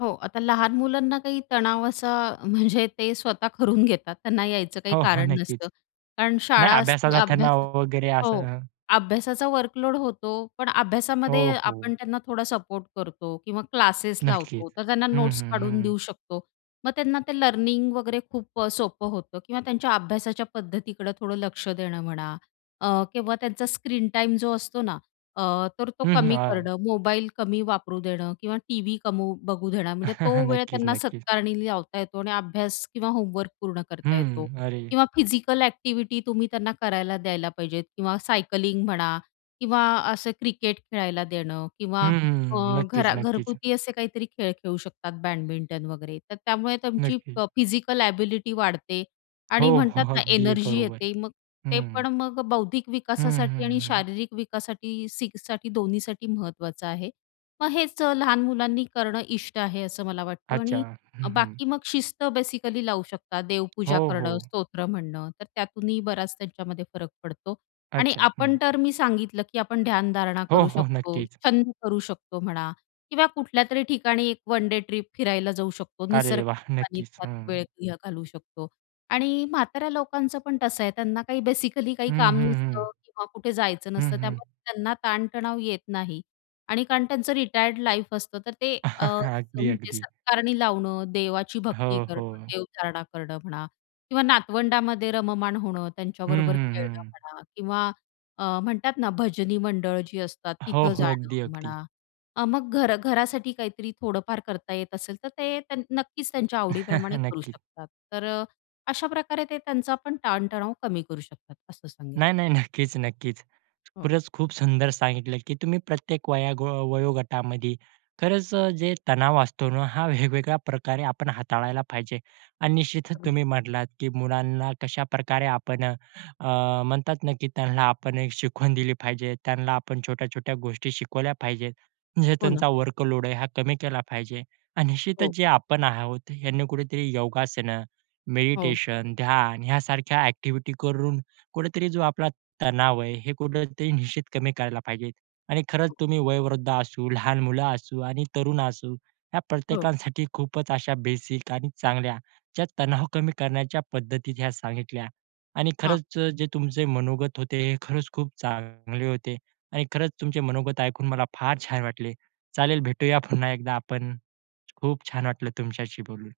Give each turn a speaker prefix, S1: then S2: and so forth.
S1: हो. आता लहान मुलांना काही तणाव असा म्हणजे ते स्वतः करून घेतात, त्यांना यायचं काही
S2: हो, हो
S1: कारण
S2: नक्कीच.
S1: नसतं. कारण शाळा
S2: नाही
S1: असती,
S2: अभ्यासला
S1: अभ्यास
S2: तणाव वगैरे
S1: हो.
S2: असं
S1: अभ्यासाचा वर्कलोड होतो पण अभ्यासामध्ये
S2: हो,
S1: आपण
S2: हो.
S1: त्यांना थोडा सपोर्ट करतो किंवा क्लासेस
S2: नक्कीच
S1: लावतो. तर त्यांना
S2: हं,
S1: नोट्स
S2: हं, हं,
S1: काढून
S2: हं.
S1: देऊ शकतो. मग त्यांना ते लर्निंग वगैरे खूप अ, सोपं होतं किंवा त्यांच्या अभ्यासाच्या पद्धतीकडं थोडं लक्ष देणं म्हणा अ, किंवा त्यांचा स्क्रीन टाईम जो असतो ना अ, तर तो
S2: हं, हं.
S1: कमी
S2: हां.
S1: करणं. मोबाईल कमी वापरू देणं किंवा टीव्ही कमी बघू देणं. म्हणजे तो वेळ
S2: नक्कीच,
S1: त्यांना
S2: नक्कीच.
S1: सत्कारणी लावता येतो आणि अभ्यास किंवा होमवर्क पूर्ण
S2: हं,
S1: करता येतो
S2: हं. अरे!
S1: किंवा फिजिकल ॲक्टिव्हिटी तुम्ही त्यांना करायला द्यायला पाहिजेत किंवा सायकलिंग म्हणा किंवा असं क्रिकेट खेळायला देणं
S2: हं,
S1: किंवा
S2: हं,
S1: अ,
S2: हं. नक्कीच,
S1: घरा
S2: नक्कीच.
S1: घरगुती असे काहीतरी खेळ खेळू शकतात, बॅडमिंटन वगैरे. तर त्यामुळे तुमची
S2: नक्कीच.
S1: प फिजिकल एबिलिटी वाढते
S2: हो.
S1: आणि म्हणतात
S2: हो.
S1: ना,
S2: अगदी
S1: एनर्जी
S2: बरोबर.
S1: येते. मग
S2: हं,
S1: ते
S2: हं.
S1: पण मग बौद्धिक
S2: हं,
S1: विकासासाठी
S2: हं,
S1: आणि
S2: हं, हं.
S1: शारीरिक विकासासाठी सी साठी दोन्हीसाठी महत्त्वाचं आहे. मग हेच अ, लहान मुलांनी करणं इष्ट आहे, असं मला वाटतं.
S2: अच्छा.
S1: आणि
S2: हं, हं.
S1: बाकी मग शिस्त बेसिकली लावू शकतात. देवपूजा
S2: हो,
S1: करणं,
S2: हो.
S1: स्तोत्र म्हणणं. तर त्यातूनही बराच त्यांच्यामध्ये फरक पडतो आणि
S2: अच्छा. हं.
S1: आपण तर मी सांगितलं, की आपण ध्यानधारणा
S2: हो,
S1: करू
S2: हो.
S1: शकतो.
S2: नक्कीच.
S1: छंद करू शकतो म्हणा किंवा कुठल्यातरी ठिकाणी एक 1 डे ट्रिप फिरायला जाऊ शकतो.
S2: अरे वाह!
S1: निसर्गाच्या
S2: नक्कीच.
S1: सानिध्यात
S2: हं.
S1: वेळ [unintelligible] घालू शकतो आणि म्हाताऱ्या लोकांचं पण तसं आहे. त्यांना काही बेसिकली काही
S2: हं,
S1: काम
S2: हं, हं.
S1: नसतं किंवा कुठे जायचं
S2: हं,
S1: नसतं
S2: हं.
S1: त्यामुळे त्यांना ताणतणाव येत नाही आणि कारण त्यांचं रिटायर्ड लाईफ असतं तर ते अ,
S2: अगदी,
S1: म्हणजे
S2: अगदी.
S1: सत्कारणी लावणं, देवाची भक्ती
S2: हो,
S1: करणं,
S2: हो.
S1: देवधारणा करणं म्हणा किंवा नातवंडामध्ये रममाण होणं
S2: हं,
S1: त्यांच्याबरोबर
S2: हं,
S1: खेळणं
S2: हं.
S1: म्हणा किंवा अ, म्हणतात ना भजनी मंडळ जी असतात
S2: हो,
S1: तिथं
S2: हो.
S1: जाणं
S2: अगदी, अगदी.
S1: म्हणा. अ, मग घरा घरासाठी काहीतरी थोडंफार करता येत असेल, तर ते त्यां नक्कीच त्यांच्या आवडीप्रमाणे करू
S2: नक्कीच.
S1: शकतात. तर अ, अशाप्रकारे ते त्यांचा पण ताणतणाव कमी करू शकतात, असं सांगेन.
S2: नाही, नाही. नक्कीच, नक्कीच.
S1: हो.
S2: खरंच खूप सुंदर सांगितलं, की तुम्ही प्रत्येक वयोगो वयोगटामध्ये खरंच अ, जे तणाव असतो ना, हा वेगवेगळ्या प्रकारे आपण हाताळायला पाहिजे. आणि निश्चितच
S1: अगदी.
S2: तुम्ही म्हणलात, की मुलांना कशाप्रकारे आपण अ, म्हणतात ना, की त्यांना आपण एक शिकवण दिली पाहिजे. त्यांना आपण छोट्या-छोट्या गोष्टी शिकवल्या पाहिजेत. म्हणजे
S1: हो ना.
S2: त्यांचा वर्कलोड आहे, हा कमी केला पाहिजे. आणि निश्चितच
S1: हो.
S2: जे आपण आहोत, ह्यांनी कुठेतरी योगासनं,
S1: हो.
S2: मेडिटेशन, ध्यान यासारख्या ॲक्टिव्हिटी करून कुठेतरी जो आपला तणाव आहे, हे कुठेतरी निश्चित कमी करायला पाहिजे. आणि खरंच
S1: हो.
S2: तुम्ही वयोवृद्ध असू, लहान मुलं असू आणि तरुण असू, या
S1: हो.
S2: प्रत्येकांसाठी खूपच अशा बेसिक आणि चांगल्या ज्या तणाव कमी करण्याच्या पद्धती ज्या सांगितल्या. आणि
S1: हां.
S2: खरंच अ, जे तुमचे मनोगत होते. हे खरंच खूप चांगले होते आणि खरंच तुमचे मनोगत ऐकून मला फार छान वाटले. चालेल, भेटूया पुन्हा एकदा आपण. खूप छान वाटलं तुमच्याशी बोलून.